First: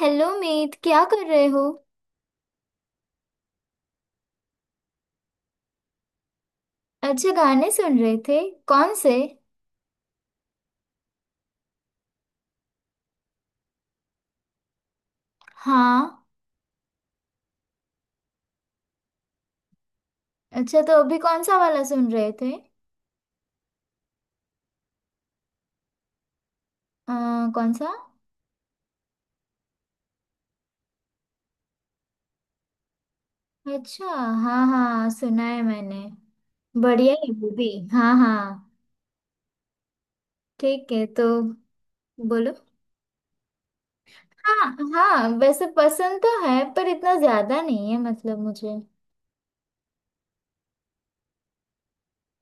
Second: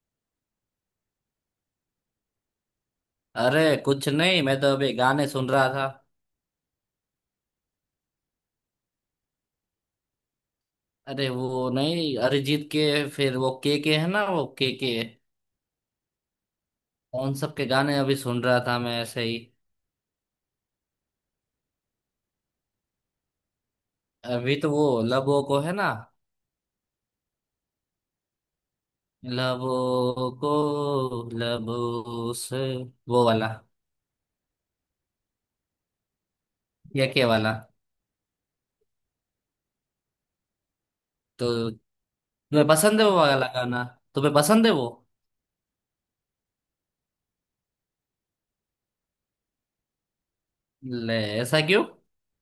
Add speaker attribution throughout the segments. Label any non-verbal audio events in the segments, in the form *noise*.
Speaker 1: Hello Meet. क्या कर रहे हो?
Speaker 2: अरे, कुछ नहीं। मैं तो अभी गाने सुन रहा था।
Speaker 1: अच्छा, गाने सुन रहे थे? कौन से?
Speaker 2: अरे वो नहीं, अरिजीत के। फिर वो के है ना, वो के,
Speaker 1: हाँ।
Speaker 2: उन सब के गाने अभी सुन रहा था मैं ऐसे ही।
Speaker 1: अच्छा, तो अभी कौन सा वाला सुन रहे थे?
Speaker 2: अभी तो वो लबों को है ना,
Speaker 1: आ, कौन सा?
Speaker 2: लबों को, लबों से, वो वाला।
Speaker 1: अच्छा। हाँ हाँ, सुना है मैंने।
Speaker 2: ये
Speaker 1: बढ़िया
Speaker 2: के
Speaker 1: है वो
Speaker 2: वाला।
Speaker 1: भी। हाँ हाँ। ठीक है, तो
Speaker 2: तो
Speaker 1: बोलो।
Speaker 2: तुम्हें पसंद है वो वाला गाना? तुम्हें पसंद है
Speaker 1: हाँ
Speaker 2: वो?
Speaker 1: हाँ, वैसे पसंद तो है, पर इतना ज्यादा नहीं है मतलब मुझे।
Speaker 2: ले, ऐसा क्यों?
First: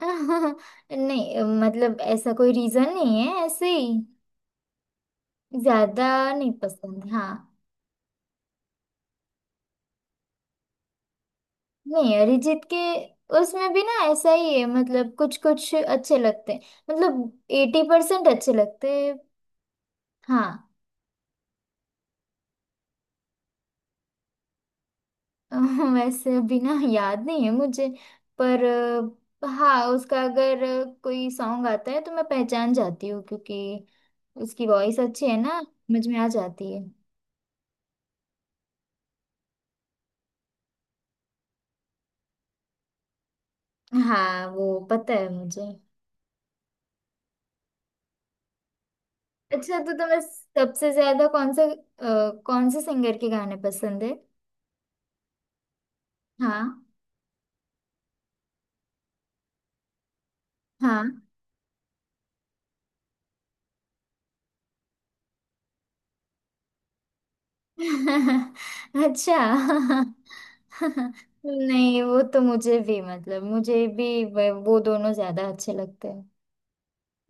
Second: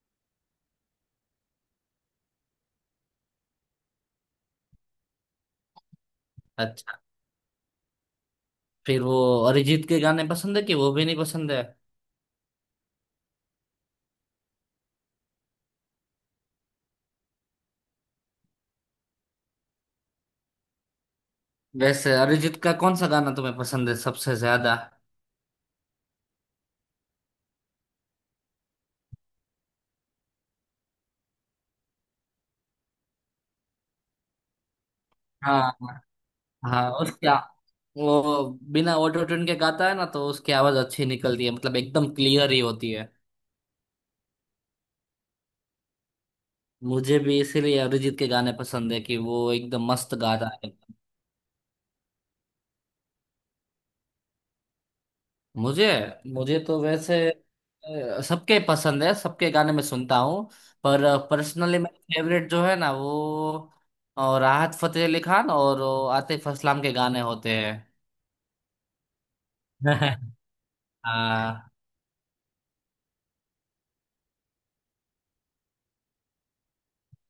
Speaker 1: *laughs* नहीं मतलब ऐसा कोई रीजन नहीं है, ऐसे ही। ज्यादा नहीं
Speaker 2: अच्छा,
Speaker 1: पसंद, हाँ।
Speaker 2: फिर वो अरिजीत के गाने पसंद है कि वो भी नहीं पसंद है?
Speaker 1: नहीं, अरिजीत के उसमें भी ना ऐसा ही है, मतलब कुछ कुछ अच्छे लगते हैं। मतलब 80% अच्छे लगते हैं। हाँ।
Speaker 2: वैसे अरिजीत का कौन सा गाना तुम्हें पसंद है सबसे ज्यादा?
Speaker 1: *laughs* वैसे अभी ना याद नहीं है मुझे। पर हाँ, उसका अगर कोई सॉन्ग आता है तो मैं पहचान जाती हूँ, क्योंकि उसकी वॉइस अच्छी है ना,
Speaker 2: हाँ।
Speaker 1: मुझ में आ जाती है।
Speaker 2: हाँ उसका वो, बिना ऑटो ट्यून के गाता है ना, तो उसकी आवाज अच्छी निकलती है, मतलब एकदम क्लियर ही होती है।
Speaker 1: हाँ, वो पता है मुझे।
Speaker 2: मुझे भी इसीलिए अरिजीत के गाने पसंद है कि वो
Speaker 1: अच्छा,
Speaker 2: एकदम
Speaker 1: तो
Speaker 2: मस्त
Speaker 1: तुम्हें
Speaker 2: गाता है।
Speaker 1: सबसे ज्यादा कौन से सिंगर के गाने पसंद है?
Speaker 2: मुझे मुझे
Speaker 1: हाँ
Speaker 2: तो वैसे सबके पसंद है, सबके गाने मैं सुनता हूँ।
Speaker 1: हाँ।
Speaker 2: पर पर्सनली मेरा फेवरेट जो है ना वो, राहत फतेह अली खान और वो आतिफ असलाम के गाने होते
Speaker 1: *laughs* अच्छा।
Speaker 2: हैं। *laughs*
Speaker 1: *laughs*
Speaker 2: हाँ
Speaker 1: नहीं, वो तो मुझे भी, मतलब मुझे भी वो दोनों ज्यादा अच्छे लगते हैं।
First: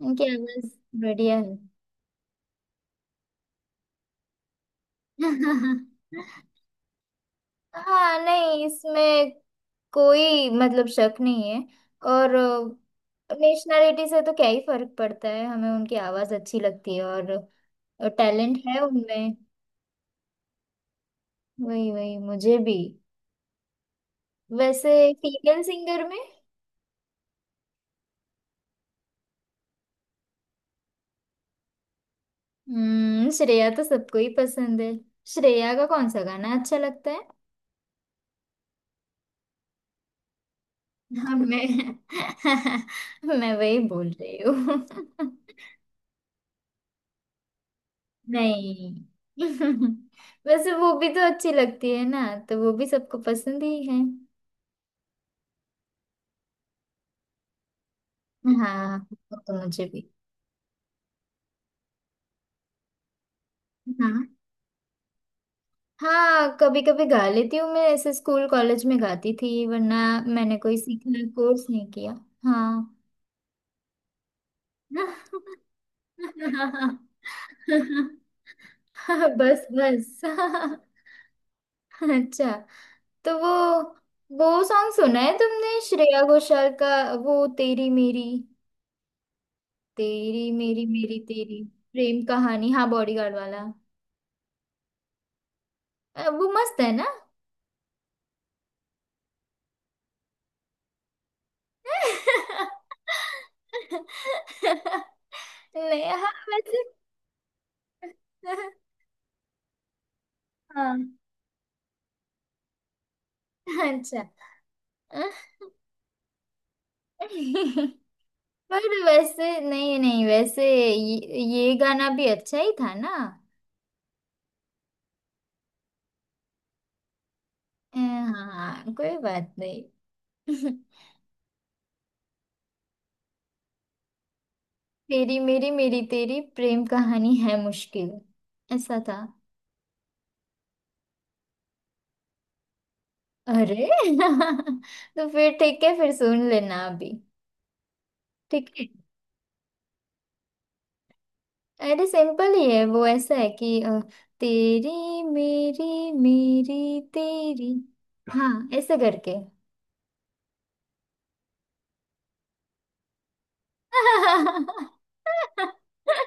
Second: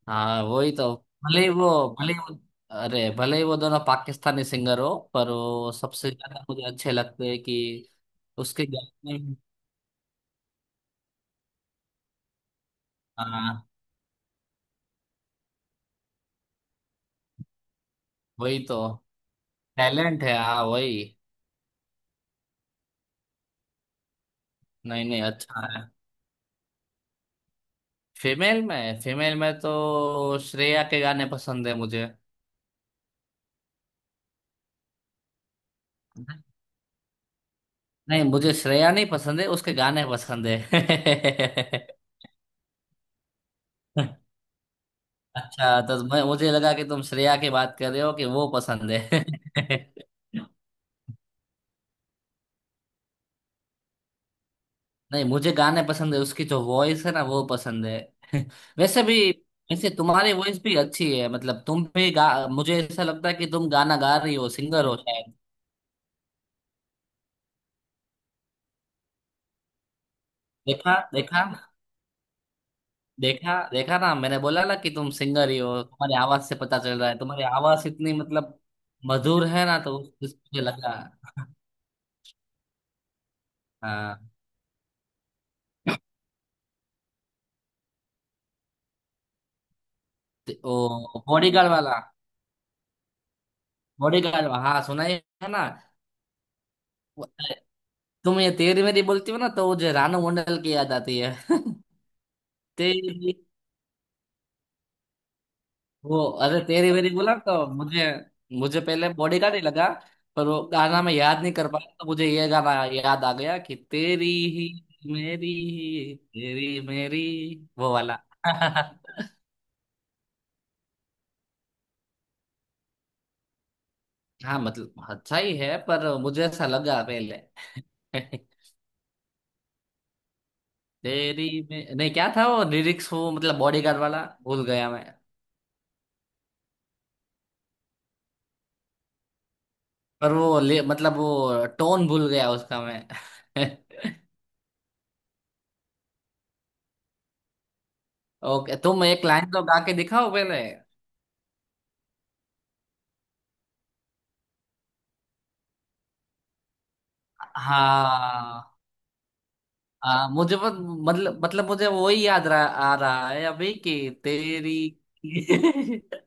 Speaker 1: इनकी
Speaker 2: हाँ,
Speaker 1: आवाज
Speaker 2: वही तो।
Speaker 1: बढ़िया
Speaker 2: भले ही
Speaker 1: है।
Speaker 2: वो भले ही वो अरे, भले ही वो दोनों पाकिस्तानी सिंगर हो, पर वो सबसे ज्यादा
Speaker 1: *laughs*
Speaker 2: मुझे अच्छे लगते हैं कि
Speaker 1: हाँ, नहीं
Speaker 2: उसके गाने
Speaker 1: इसमें
Speaker 2: में।
Speaker 1: कोई मतलब शक नहीं है। और
Speaker 2: हाँ
Speaker 1: नेशनैलिटी से तो क्या ही फर्क पड़ता है, हमें उनकी आवाज अच्छी लगती है और टैलेंट
Speaker 2: वही तो।
Speaker 1: है उनमें।
Speaker 2: टैलेंट है, हाँ वही।
Speaker 1: वही वही मुझे भी। वैसे
Speaker 2: नहीं नहीं,
Speaker 1: फीमेल
Speaker 2: अच्छा है।
Speaker 1: सिंगर में,
Speaker 2: फीमेल में तो श्रेया के गाने पसंद है मुझे।
Speaker 1: श्रेया तो सबको ही पसंद है। श्रेया का कौन सा गाना अच्छा लगता है?
Speaker 2: नहीं, मुझे श्रेया नहीं पसंद है, उसके गाने पसंद है।
Speaker 1: हाँ, मैं *laughs* मैं वही बोल
Speaker 2: *laughs*
Speaker 1: रही हूँ। *laughs*
Speaker 2: अच्छा, तो मैं मुझे लगा कि तुम श्रेया की बात कर रहे हो कि वो पसंद
Speaker 1: नहीं।
Speaker 2: है। *laughs*
Speaker 1: *laughs* वैसे वो भी तो अच्छी लगती है ना, तो वो भी सबको पसंद ही है।
Speaker 2: नहीं, मुझे गाने पसंद है उसकी, जो वॉइस है ना, वो पसंद है। *laughs*
Speaker 1: हाँ,
Speaker 2: वैसे भी।
Speaker 1: वो तो मुझे
Speaker 2: वैसे
Speaker 1: भी।
Speaker 2: तुम्हारी वॉइस भी अच्छी है, मतलब तुम भी गा मुझे ऐसा लगता है कि तुम गाना गा
Speaker 1: हाँ
Speaker 2: रही हो, सिंगर हो शायद।
Speaker 1: हाँ, कभी कभी गा लेती हूँ मैं, ऐसे स्कूल कॉलेज में गाती थी, वरना मैंने कोई
Speaker 2: देखा
Speaker 1: सीखने
Speaker 2: देखा।
Speaker 1: कोर्स नहीं किया। हाँ।
Speaker 2: देखा देखा ना, मैंने बोला ना कि तुम सिंगर ही हो, तुम्हारी आवाज से पता चल रहा है, तुम्हारी आवाज
Speaker 1: *laughs* *laughs*
Speaker 2: इतनी, मतलब मधुर है
Speaker 1: बस
Speaker 2: ना, तो
Speaker 1: बस।
Speaker 2: मुझे
Speaker 1: *laughs*
Speaker 2: लगा।
Speaker 1: अच्छा। तो वो
Speaker 2: हाँ।
Speaker 1: वो सॉन्ग सुना है तुमने श्रेया घोषाल का? वो तेरी मेरी, तेरी
Speaker 2: ओ,
Speaker 1: मेरी, मेरी तेरी,
Speaker 2: बॉडीगार्ड वाला।
Speaker 1: प्रेम कहानी, हाँ बॉडीगार्ड वाला।
Speaker 2: बॉडीगार्ड हाँ, सुनाई है ना।
Speaker 1: वो मस्त है ना?
Speaker 2: वो- तुम ये तेरी मेरी बोलती हो ना तो मुझे रानू मंडल की याद आती है। तेरी
Speaker 1: *laughs* नहीं,
Speaker 2: वो
Speaker 1: हाँ
Speaker 2: अरे,
Speaker 1: वैसे,
Speaker 2: तेरी वेरी बोला तो मुझे। मुझे पहले बॉडी का नहीं लगा, पर वो
Speaker 1: हाँ
Speaker 2: गाना मैं याद नहीं कर पाया तो मुझे ये गाना याद आ गया कि
Speaker 1: अच्छा।
Speaker 2: तेरी ही, मेरी ही तेरी मेरी,
Speaker 1: *laughs*
Speaker 2: वो वाला।
Speaker 1: पर
Speaker 2: *laughs*
Speaker 1: वैसे, नहीं नहीं वैसे ये, ये गाना भी अच्छा ही था ना।
Speaker 2: हाँ मतलब अच्छा ही है, पर मुझे ऐसा लगा पहले। *laughs*
Speaker 1: हाँ, कोई बात नहीं। *laughs*
Speaker 2: तेरी में नहीं क्या था वो लिरिक्स, वो मतलब बॉडी गार्ड वाला भूल गया मैं।
Speaker 1: तेरी मेरी, मेरी तेरी, प्रेम कहानी है मुश्किल, ऐसा था।
Speaker 2: पर वो मतलब वो टोन भूल गया उसका मैं।
Speaker 1: अरे
Speaker 2: *laughs*
Speaker 1: *laughs* तो फिर ठीक है, फिर सुन लेना अभी। ठीक
Speaker 2: ओके,
Speaker 1: है।
Speaker 2: तुम एक लाइन तो गा के दिखाओ पहले।
Speaker 1: अरे, सिंपल ही है, वो ऐसा है कि तेरी मेरी, मेरी तेरी। हाँ,
Speaker 2: हाँ।
Speaker 1: ऐसे करके।
Speaker 2: मुझे बस, मतलब मुझे वही आ रहा है अभी कि
Speaker 1: *laughs*
Speaker 2: तेरी। *laughs*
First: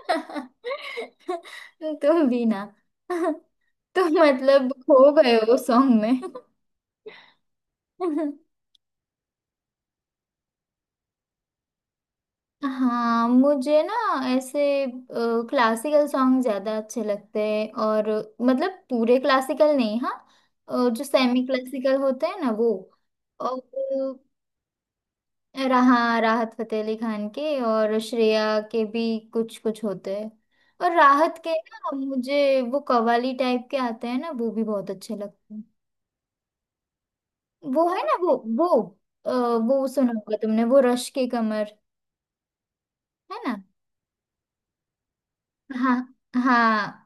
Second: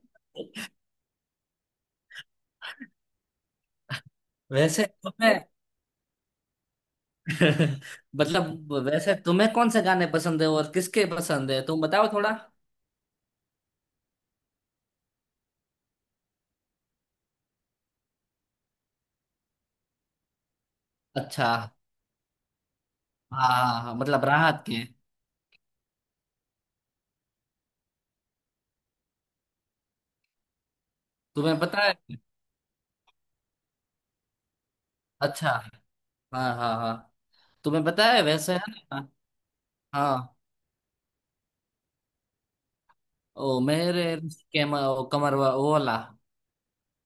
Speaker 1: तुम भी ना। *laughs* तुम मतलब
Speaker 2: वैसे
Speaker 1: खो गए
Speaker 2: तुम्हें।
Speaker 1: हो सॉन्ग में।
Speaker 2: *laughs*
Speaker 1: *laughs*
Speaker 2: मतलब वैसे तुम्हें कौन से गाने पसंद है और किसके पसंद है, तुम बताओ थोड़ा।
Speaker 1: हाँ, मुझे ना ऐसे क्लासिकल सॉन्ग ज्यादा अच्छे लगते हैं। और मतलब पूरे क्लासिकल नहीं, हाँ, जो सेमी
Speaker 2: अच्छा,
Speaker 1: क्लासिकल होते हैं ना, वो,
Speaker 2: हाँ
Speaker 1: और
Speaker 2: हाँ हाँ, मतलब राहत के।
Speaker 1: रहा राहत फतेह अली खान के और श्रेया के भी कुछ कुछ होते हैं। और राहत के
Speaker 2: तुम्हें पता
Speaker 1: ना,
Speaker 2: है।
Speaker 1: मुझे वो कव्वाली टाइप के आते हैं ना, वो भी बहुत अच्छे
Speaker 2: अच्छा,
Speaker 1: लगते हैं।
Speaker 2: हाँ हाँ हाँ। तुम्हें
Speaker 1: वो है
Speaker 2: पता
Speaker 1: ना,
Speaker 2: है
Speaker 1: वो
Speaker 2: वैसे,
Speaker 1: वो
Speaker 2: है ना।
Speaker 1: अ, वो सुना
Speaker 2: हाँ,
Speaker 1: होगा तुमने, वो रश के कमर, है
Speaker 2: ओ
Speaker 1: ना?
Speaker 2: मेरे रिश्ते के ओ, कमर वो वाला।
Speaker 1: हाँ हाँ।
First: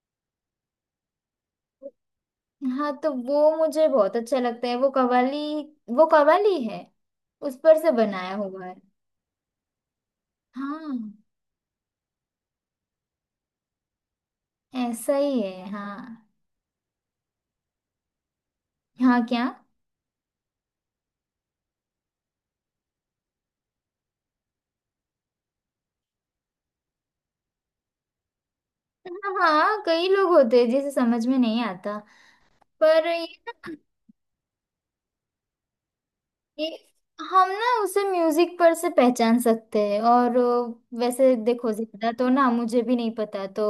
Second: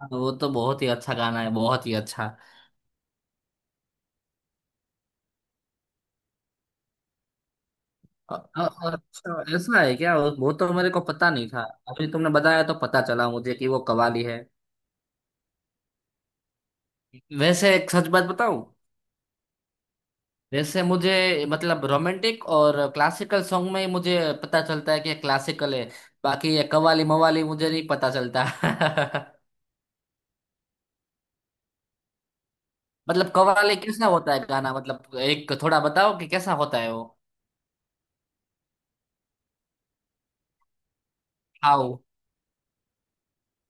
Speaker 2: हाँ, वो तो बहुत ही अच्छा गाना है, बहुत ही अच्छा।
Speaker 1: हाँ, तो वो मुझे बहुत अच्छा लगता है, वो कव्वाली। वो कव्वाली है, उस पर से बनाया हुआ है।
Speaker 2: अच्छा, ऐसा है क्या? वो तो मेरे
Speaker 1: हाँ,
Speaker 2: को पता नहीं था। अभी तुमने बताया तो पता चला मुझे कि वो कव्वाली है।
Speaker 1: ऐसा ही है, हाँ।
Speaker 2: वैसे एक सच बात बताऊं?
Speaker 1: हाँ, क्या?
Speaker 2: वैसे मुझे मतलब रोमांटिक और क्लासिकल सॉन्ग में ही मुझे पता चलता है कि क्लासिकल है। बाकी ये कव्वाली मवाली मुझे नहीं पता चलता। *laughs*
Speaker 1: हाँ हाँ, कई लोग होते हैं जिसे समझ में नहीं आता। पर ये
Speaker 2: मतलब कव्वाली
Speaker 1: ना,
Speaker 2: कैसा होता है गाना, मतलब एक थोड़ा बताओ कि कैसा
Speaker 1: ये
Speaker 2: होता है वो।
Speaker 1: हम ना उसे म्यूजिक पर से पहचान सकते हैं, और वैसे देखो,
Speaker 2: आओ।
Speaker 1: ज्यादा तो ना मुझे भी नहीं पता, तो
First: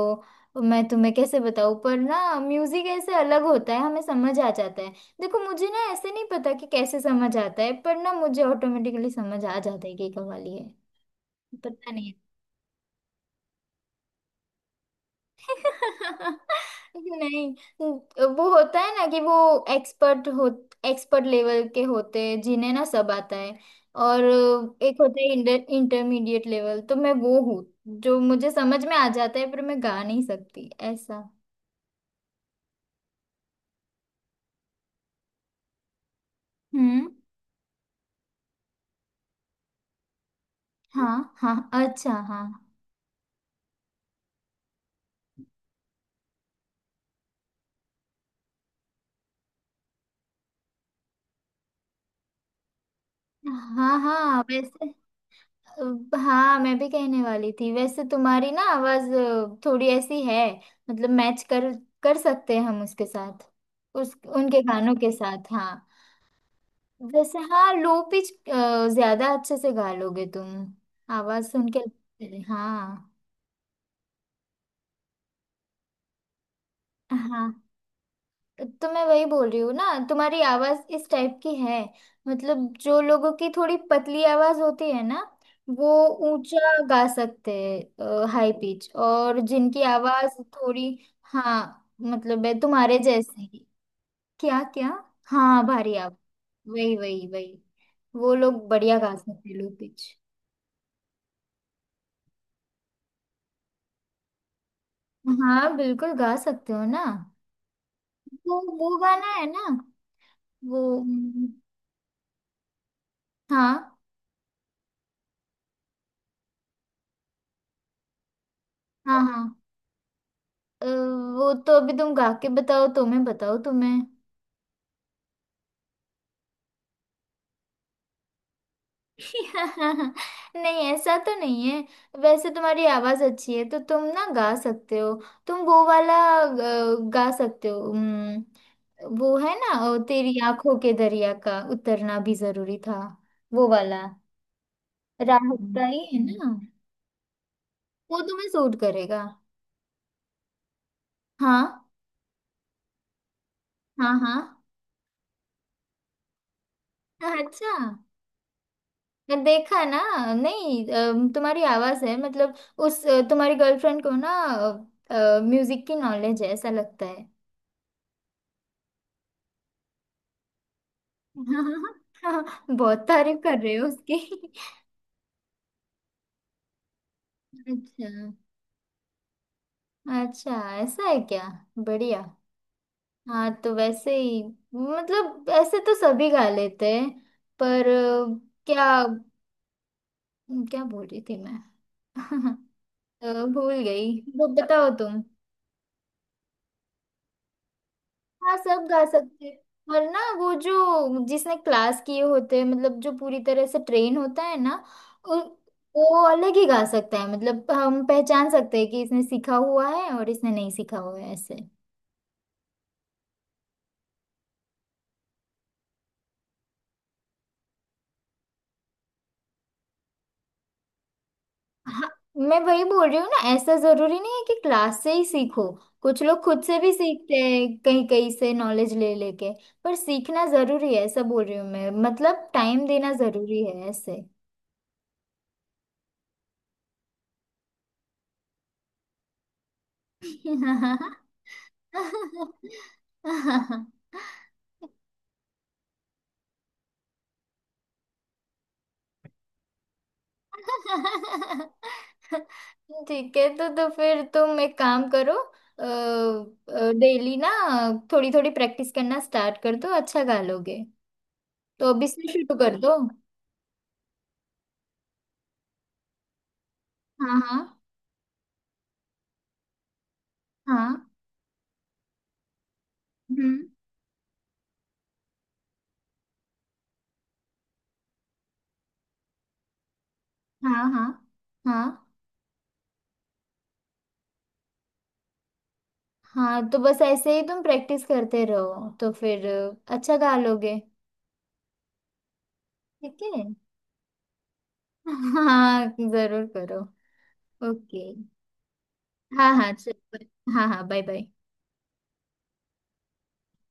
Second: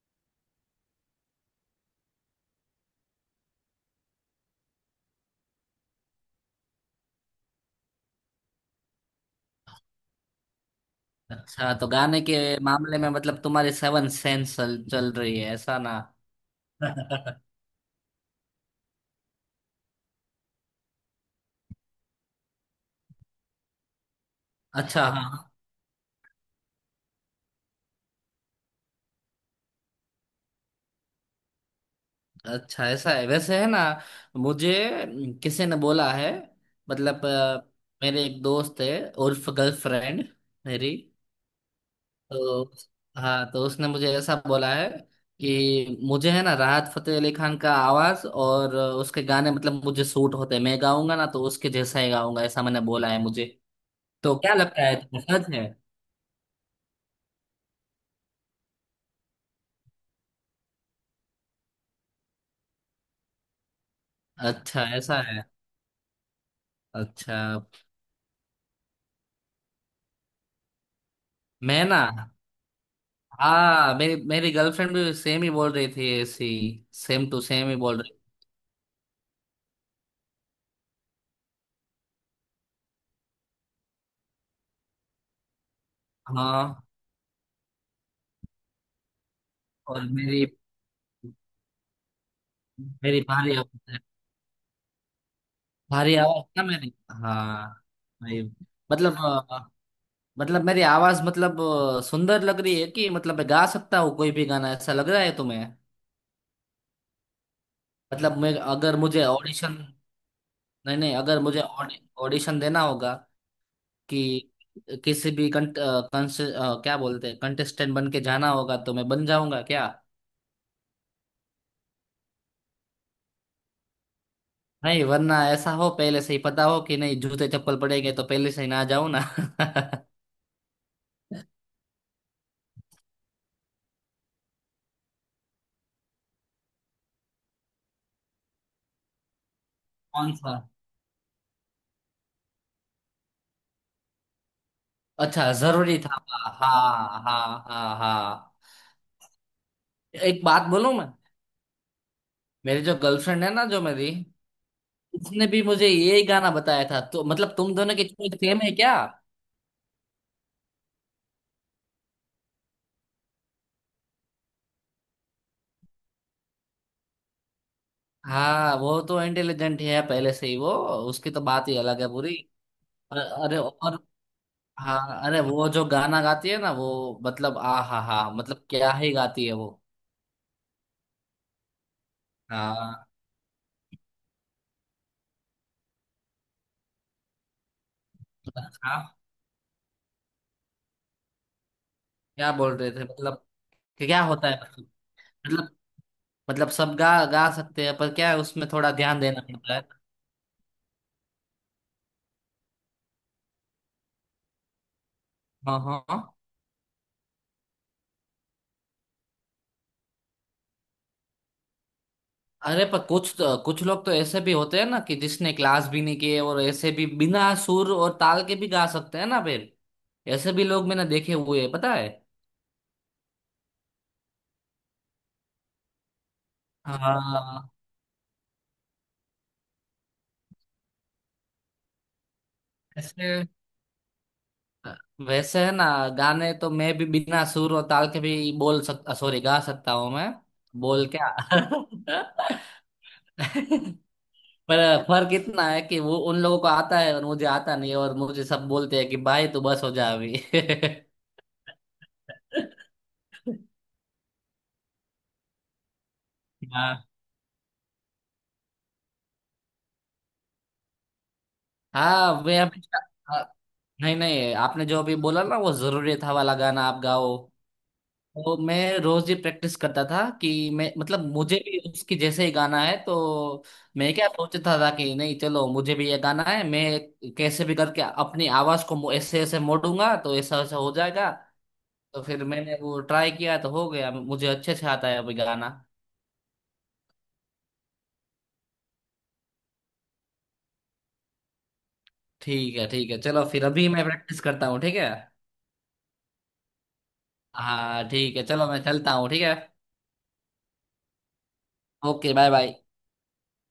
Speaker 1: मैं तुम्हें कैसे बताऊँ, पर ना म्यूजिक ऐसे अलग होता है, हमें समझ आ जाता है। देखो, मुझे ना ऐसे नहीं पता कि कैसे समझ आता है, पर ना मुझे ऑटोमेटिकली समझ आ जाता है कि ये कव्वाली है।
Speaker 2: अच्छा, तो
Speaker 1: पता नहीं।
Speaker 2: गाने के मामले में मतलब तुम्हारी सेवन सेंस चल रही है, ऐसा ना?
Speaker 1: *laughs*
Speaker 2: *laughs*
Speaker 1: नहीं, तो वो होता है ना कि वो एक्सपर्ट हो, एक्सपर्ट लेवल के होते हैं जिन्हें ना सब आता है। और एक
Speaker 2: अच्छा
Speaker 1: होता
Speaker 2: हाँ।
Speaker 1: है इंटरमीडिएट लेवल, तो मैं वो हूँ, जो मुझे समझ में आ जाता है पर मैं गा नहीं सकती ऐसा।
Speaker 2: अच्छा, ऐसा है वैसे, है ना। मुझे किसी ने बोला है,
Speaker 1: हम्म।
Speaker 2: मतलब मेरे एक दोस्त है, उर्फ गर्लफ्रेंड मेरी,
Speaker 1: हाँ हाँ, अच्छा हाँ।
Speaker 2: तो हाँ, तो उसने मुझे ऐसा बोला है कि मुझे है ना, राहत फतेह अली खान का आवाज और उसके गाने मतलब मुझे सूट होते हैं, मैं गाऊंगा ना तो उसके जैसा ही गाऊंगा, ऐसा मैंने बोला है मुझे।
Speaker 1: हाँ
Speaker 2: तो
Speaker 1: हाँ
Speaker 2: क्या लगता
Speaker 1: वैसे,
Speaker 2: है तुम्हें, सच है?
Speaker 1: हाँ मैं भी कहने वाली थी, वैसे तुम्हारी ना आवाज थोड़ी ऐसी है, मतलब मैच कर कर सकते हैं हम उसके साथ, उस उनके
Speaker 2: अच्छा,
Speaker 1: गानों के
Speaker 2: ऐसा है।
Speaker 1: साथ, हाँ। वैसे
Speaker 2: अच्छा।
Speaker 1: हाँ, लो पिच ज्यादा अच्छे से गा लोगे तुम, आवाज सुन के
Speaker 2: मैं ना,
Speaker 1: लगता है। हाँ।
Speaker 2: हाँ, मेरी मेरी गर्लफ्रेंड भी सेम ही बोल रही थी ऐसी, सेम टू
Speaker 1: हाँ,
Speaker 2: सेम ही बोल रही।
Speaker 1: तो मैं वही बोल रही हूँ ना, तुम्हारी आवाज इस टाइप की है। मतलब जो लोगों की थोड़ी पतली आवाज होती है ना, वो ऊंचा
Speaker 2: हाँ
Speaker 1: गा सकते हैं, हाई पिच, और जिनकी
Speaker 2: और
Speaker 1: आवाज
Speaker 2: मेरी
Speaker 1: थोड़ी, हाँ, मतलब है तुम्हारे
Speaker 2: मेरी
Speaker 1: जैसे
Speaker 2: भारी
Speaker 1: ही।
Speaker 2: आवाज है।
Speaker 1: क्या क्या? हाँ, भारी
Speaker 2: भारी
Speaker 1: आवाज।
Speaker 2: आवाज ना मेरी,
Speaker 1: वही वही वही,
Speaker 2: हाँ।
Speaker 1: वो
Speaker 2: भाई,
Speaker 1: लोग बढ़िया गा
Speaker 2: मतलब
Speaker 1: सकते हैं लो पिच।
Speaker 2: मतलब मेरी आवाज मतलब सुंदर लग रही है कि मतलब मैं गा सकता हूँ कोई भी गाना, ऐसा लग रहा है तुम्हें?
Speaker 1: हाँ बिल्कुल, गा सकते हो ना।
Speaker 2: मतलब मैं
Speaker 1: वो
Speaker 2: अगर मुझे
Speaker 1: गाना है ना,
Speaker 2: ऑडिशन
Speaker 1: वो
Speaker 2: नहीं नहीं, अगर मुझे ऑडिशन देना होगा
Speaker 1: हाँ
Speaker 2: कि किसी भी कंट, अ, कंस, अ, क्या बोलते हैं, कंटेस्टेंट बन के जाना होगा तो मैं
Speaker 1: हाँ
Speaker 2: बन
Speaker 1: हाँ।
Speaker 2: जाऊंगा क्या?
Speaker 1: वो तो अभी तुम गा के बताओ, तुम्हें बताओ तुम्हें।
Speaker 2: नहीं, वरना ऐसा हो पहले से ही पता हो कि नहीं, जूते चप्पल पड़ेंगे तो पहले से ही ना जाओ ना। *laughs*
Speaker 1: *laughs* नहीं, ऐसा तो नहीं है। वैसे तुम्हारी आवाज अच्छी है तो तुम ना गा सकते हो। तुम वो वाला गा सकते हो, वो है ना,
Speaker 2: कौन
Speaker 1: तेरी
Speaker 2: सा?
Speaker 1: आंखों के दरिया का उतरना भी जरूरी था, वो वाला,
Speaker 2: अच्छा,
Speaker 1: राहत का
Speaker 2: जरूरी
Speaker 1: ही
Speaker 2: था।
Speaker 1: है ना?
Speaker 2: हाँ हाँ हाँ
Speaker 1: वो तुम्हें
Speaker 2: हाँ।
Speaker 1: सूट करेगा।
Speaker 2: एक बात बोलूं मैं?
Speaker 1: हाँ।
Speaker 2: मेरी जो गर्लफ्रेंड है ना, जो मेरी,
Speaker 1: हाँ हाँ।
Speaker 2: उसने भी मुझे यही गाना बताया था,
Speaker 1: *laughs*
Speaker 2: तो मतलब
Speaker 1: अच्छा,
Speaker 2: तुम दोनों की चॉइस सेम है क्या?
Speaker 1: मैं देखा ना। नहीं, तुम्हारी आवाज है, मतलब तुम्हारी गर्लफ्रेंड को ना म्यूजिक की नॉलेज है, ऐसा लगता है।
Speaker 2: हाँ, वो तो इंटेलिजेंट है पहले से ही वो, उसकी
Speaker 1: *laughs*
Speaker 2: तो बात ही अलग है पूरी।
Speaker 1: बहुत
Speaker 2: अ-
Speaker 1: तारीफ
Speaker 2: अरे,
Speaker 1: कर रहे हो
Speaker 2: और
Speaker 1: उसकी।
Speaker 2: हाँ, अरे वो जो गाना गाती है ना वो, मतलब आ हा
Speaker 1: अच्छा,
Speaker 2: हा, मतलब क्या ही गाती है वो।
Speaker 1: अच्छा ऐसा है क्या? बढ़िया।
Speaker 2: हाँ।
Speaker 1: हाँ, तो वैसे ही मतलब ऐसे तो सभी गा लेते हैं, पर क्या,
Speaker 2: हाँ,
Speaker 1: क्या बोल रही थी मैं?
Speaker 2: क्या
Speaker 1: *laughs*
Speaker 2: बोल रहे थे, मतलब
Speaker 1: भूल
Speaker 2: कि
Speaker 1: गई,
Speaker 2: क्या
Speaker 1: वो
Speaker 2: होता है,
Speaker 1: बताओ तुम।
Speaker 2: मतलब सब गा गा सकते हैं, पर क्या है
Speaker 1: हाँ,
Speaker 2: उसमें
Speaker 1: सब
Speaker 2: थोड़ा
Speaker 1: गा
Speaker 2: ध्यान देना
Speaker 1: सकते हैं।
Speaker 2: पड़ता है।
Speaker 1: और ना वो जो जिसने क्लास किए होते हैं, मतलब जो पूरी तरह से ट्रेन होता है ना, उ-
Speaker 2: हाँ हाँ हाँ।
Speaker 1: वो अलग ही गा सकता है, मतलब हम पहचान सकते हैं कि इसने सीखा हुआ है और इसने नहीं सीखा हुआ है, ऐसे।
Speaker 2: अरे, पर कुछ लोग तो ऐसे भी होते हैं ना कि जिसने क्लास भी नहीं किए, और ऐसे भी बिना सुर और ताल के भी गा सकते हैं ना फिर, ऐसे भी लोग मैंने देखे हुए हैं, पता है।
Speaker 1: हाँ, मैं वही बोल रही हूँ ना, ऐसा जरूरी नहीं है कि क्लास से ही सीखो। कुछ लोग खुद से भी सीखते हैं,
Speaker 2: हाँ।
Speaker 1: कहीं कहीं से नॉलेज ले लेके। पर सीखना जरूरी है, ऐसा बोल रही हूँ मैं, मतलब टाइम देना
Speaker 2: ऐसे,
Speaker 1: जरूरी है ऐसे।
Speaker 2: वैसे है ना, गाने तो मैं भी बिना सुर और ताल के भी बोल सकता, सॉरी गा सकता हूँ मैं, बोल क्या। *laughs* पर फर्क इतना है कि वो उन लोगों को आता है और मुझे आता नहीं है, और मुझे सब बोलते हैं कि भाई तू बस हो जा अभी। *laughs*
Speaker 1: ठीक है, तो फिर तुम एक काम करो।
Speaker 2: हाँ।
Speaker 1: डेली ना थोड़ी थोड़ी प्रैक्टिस करना स्टार्ट कर दो, अच्छा गा लोगे। तो अभी से
Speaker 2: हाँ
Speaker 1: शुरू
Speaker 2: मैं
Speaker 1: कर
Speaker 2: अभी,
Speaker 1: दो।
Speaker 2: हाँ, नहीं नहीं, आपने जो अभी बोला ना वो जरूरी था वाला गाना आप गाओ,
Speaker 1: हाँ हाँ
Speaker 2: तो मैं रोज ही प्रैक्टिस करता था कि मैं
Speaker 1: हाँ।
Speaker 2: मतलब मुझे भी उसकी जैसे ही गाना है, तो
Speaker 1: हम्म।
Speaker 2: मैं क्या सोचता था कि नहीं चलो मुझे भी ये गाना है, मैं कैसे भी करके अपनी आवाज को ऐसे ऐसे मोड़ूंगा तो ऐसा ऐसा
Speaker 1: हाँ
Speaker 2: हो
Speaker 1: हाँ
Speaker 2: जाएगा।
Speaker 1: हाँ
Speaker 2: तो फिर मैंने वो ट्राई किया तो हो गया, मुझे अच्छे से आता है अभी गाना।
Speaker 1: हाँ, तो बस ऐसे ही तुम प्रैक्टिस करते रहो तो फिर अच्छा गा लोगे।
Speaker 2: ठीक है, ठीक है,
Speaker 1: ठीक है।
Speaker 2: चलो फिर अभी मैं प्रैक्टिस करता हूँ, ठीक है?
Speaker 1: *laughs* हाँ, जरूर करो। ओके।
Speaker 2: हाँ ठीक है, चलो मैं चलता हूँ, ठीक
Speaker 1: हाँ
Speaker 2: है।
Speaker 1: हाँ, चल। हाँ हाँ, bye bye.
Speaker 2: Okay, bye bye.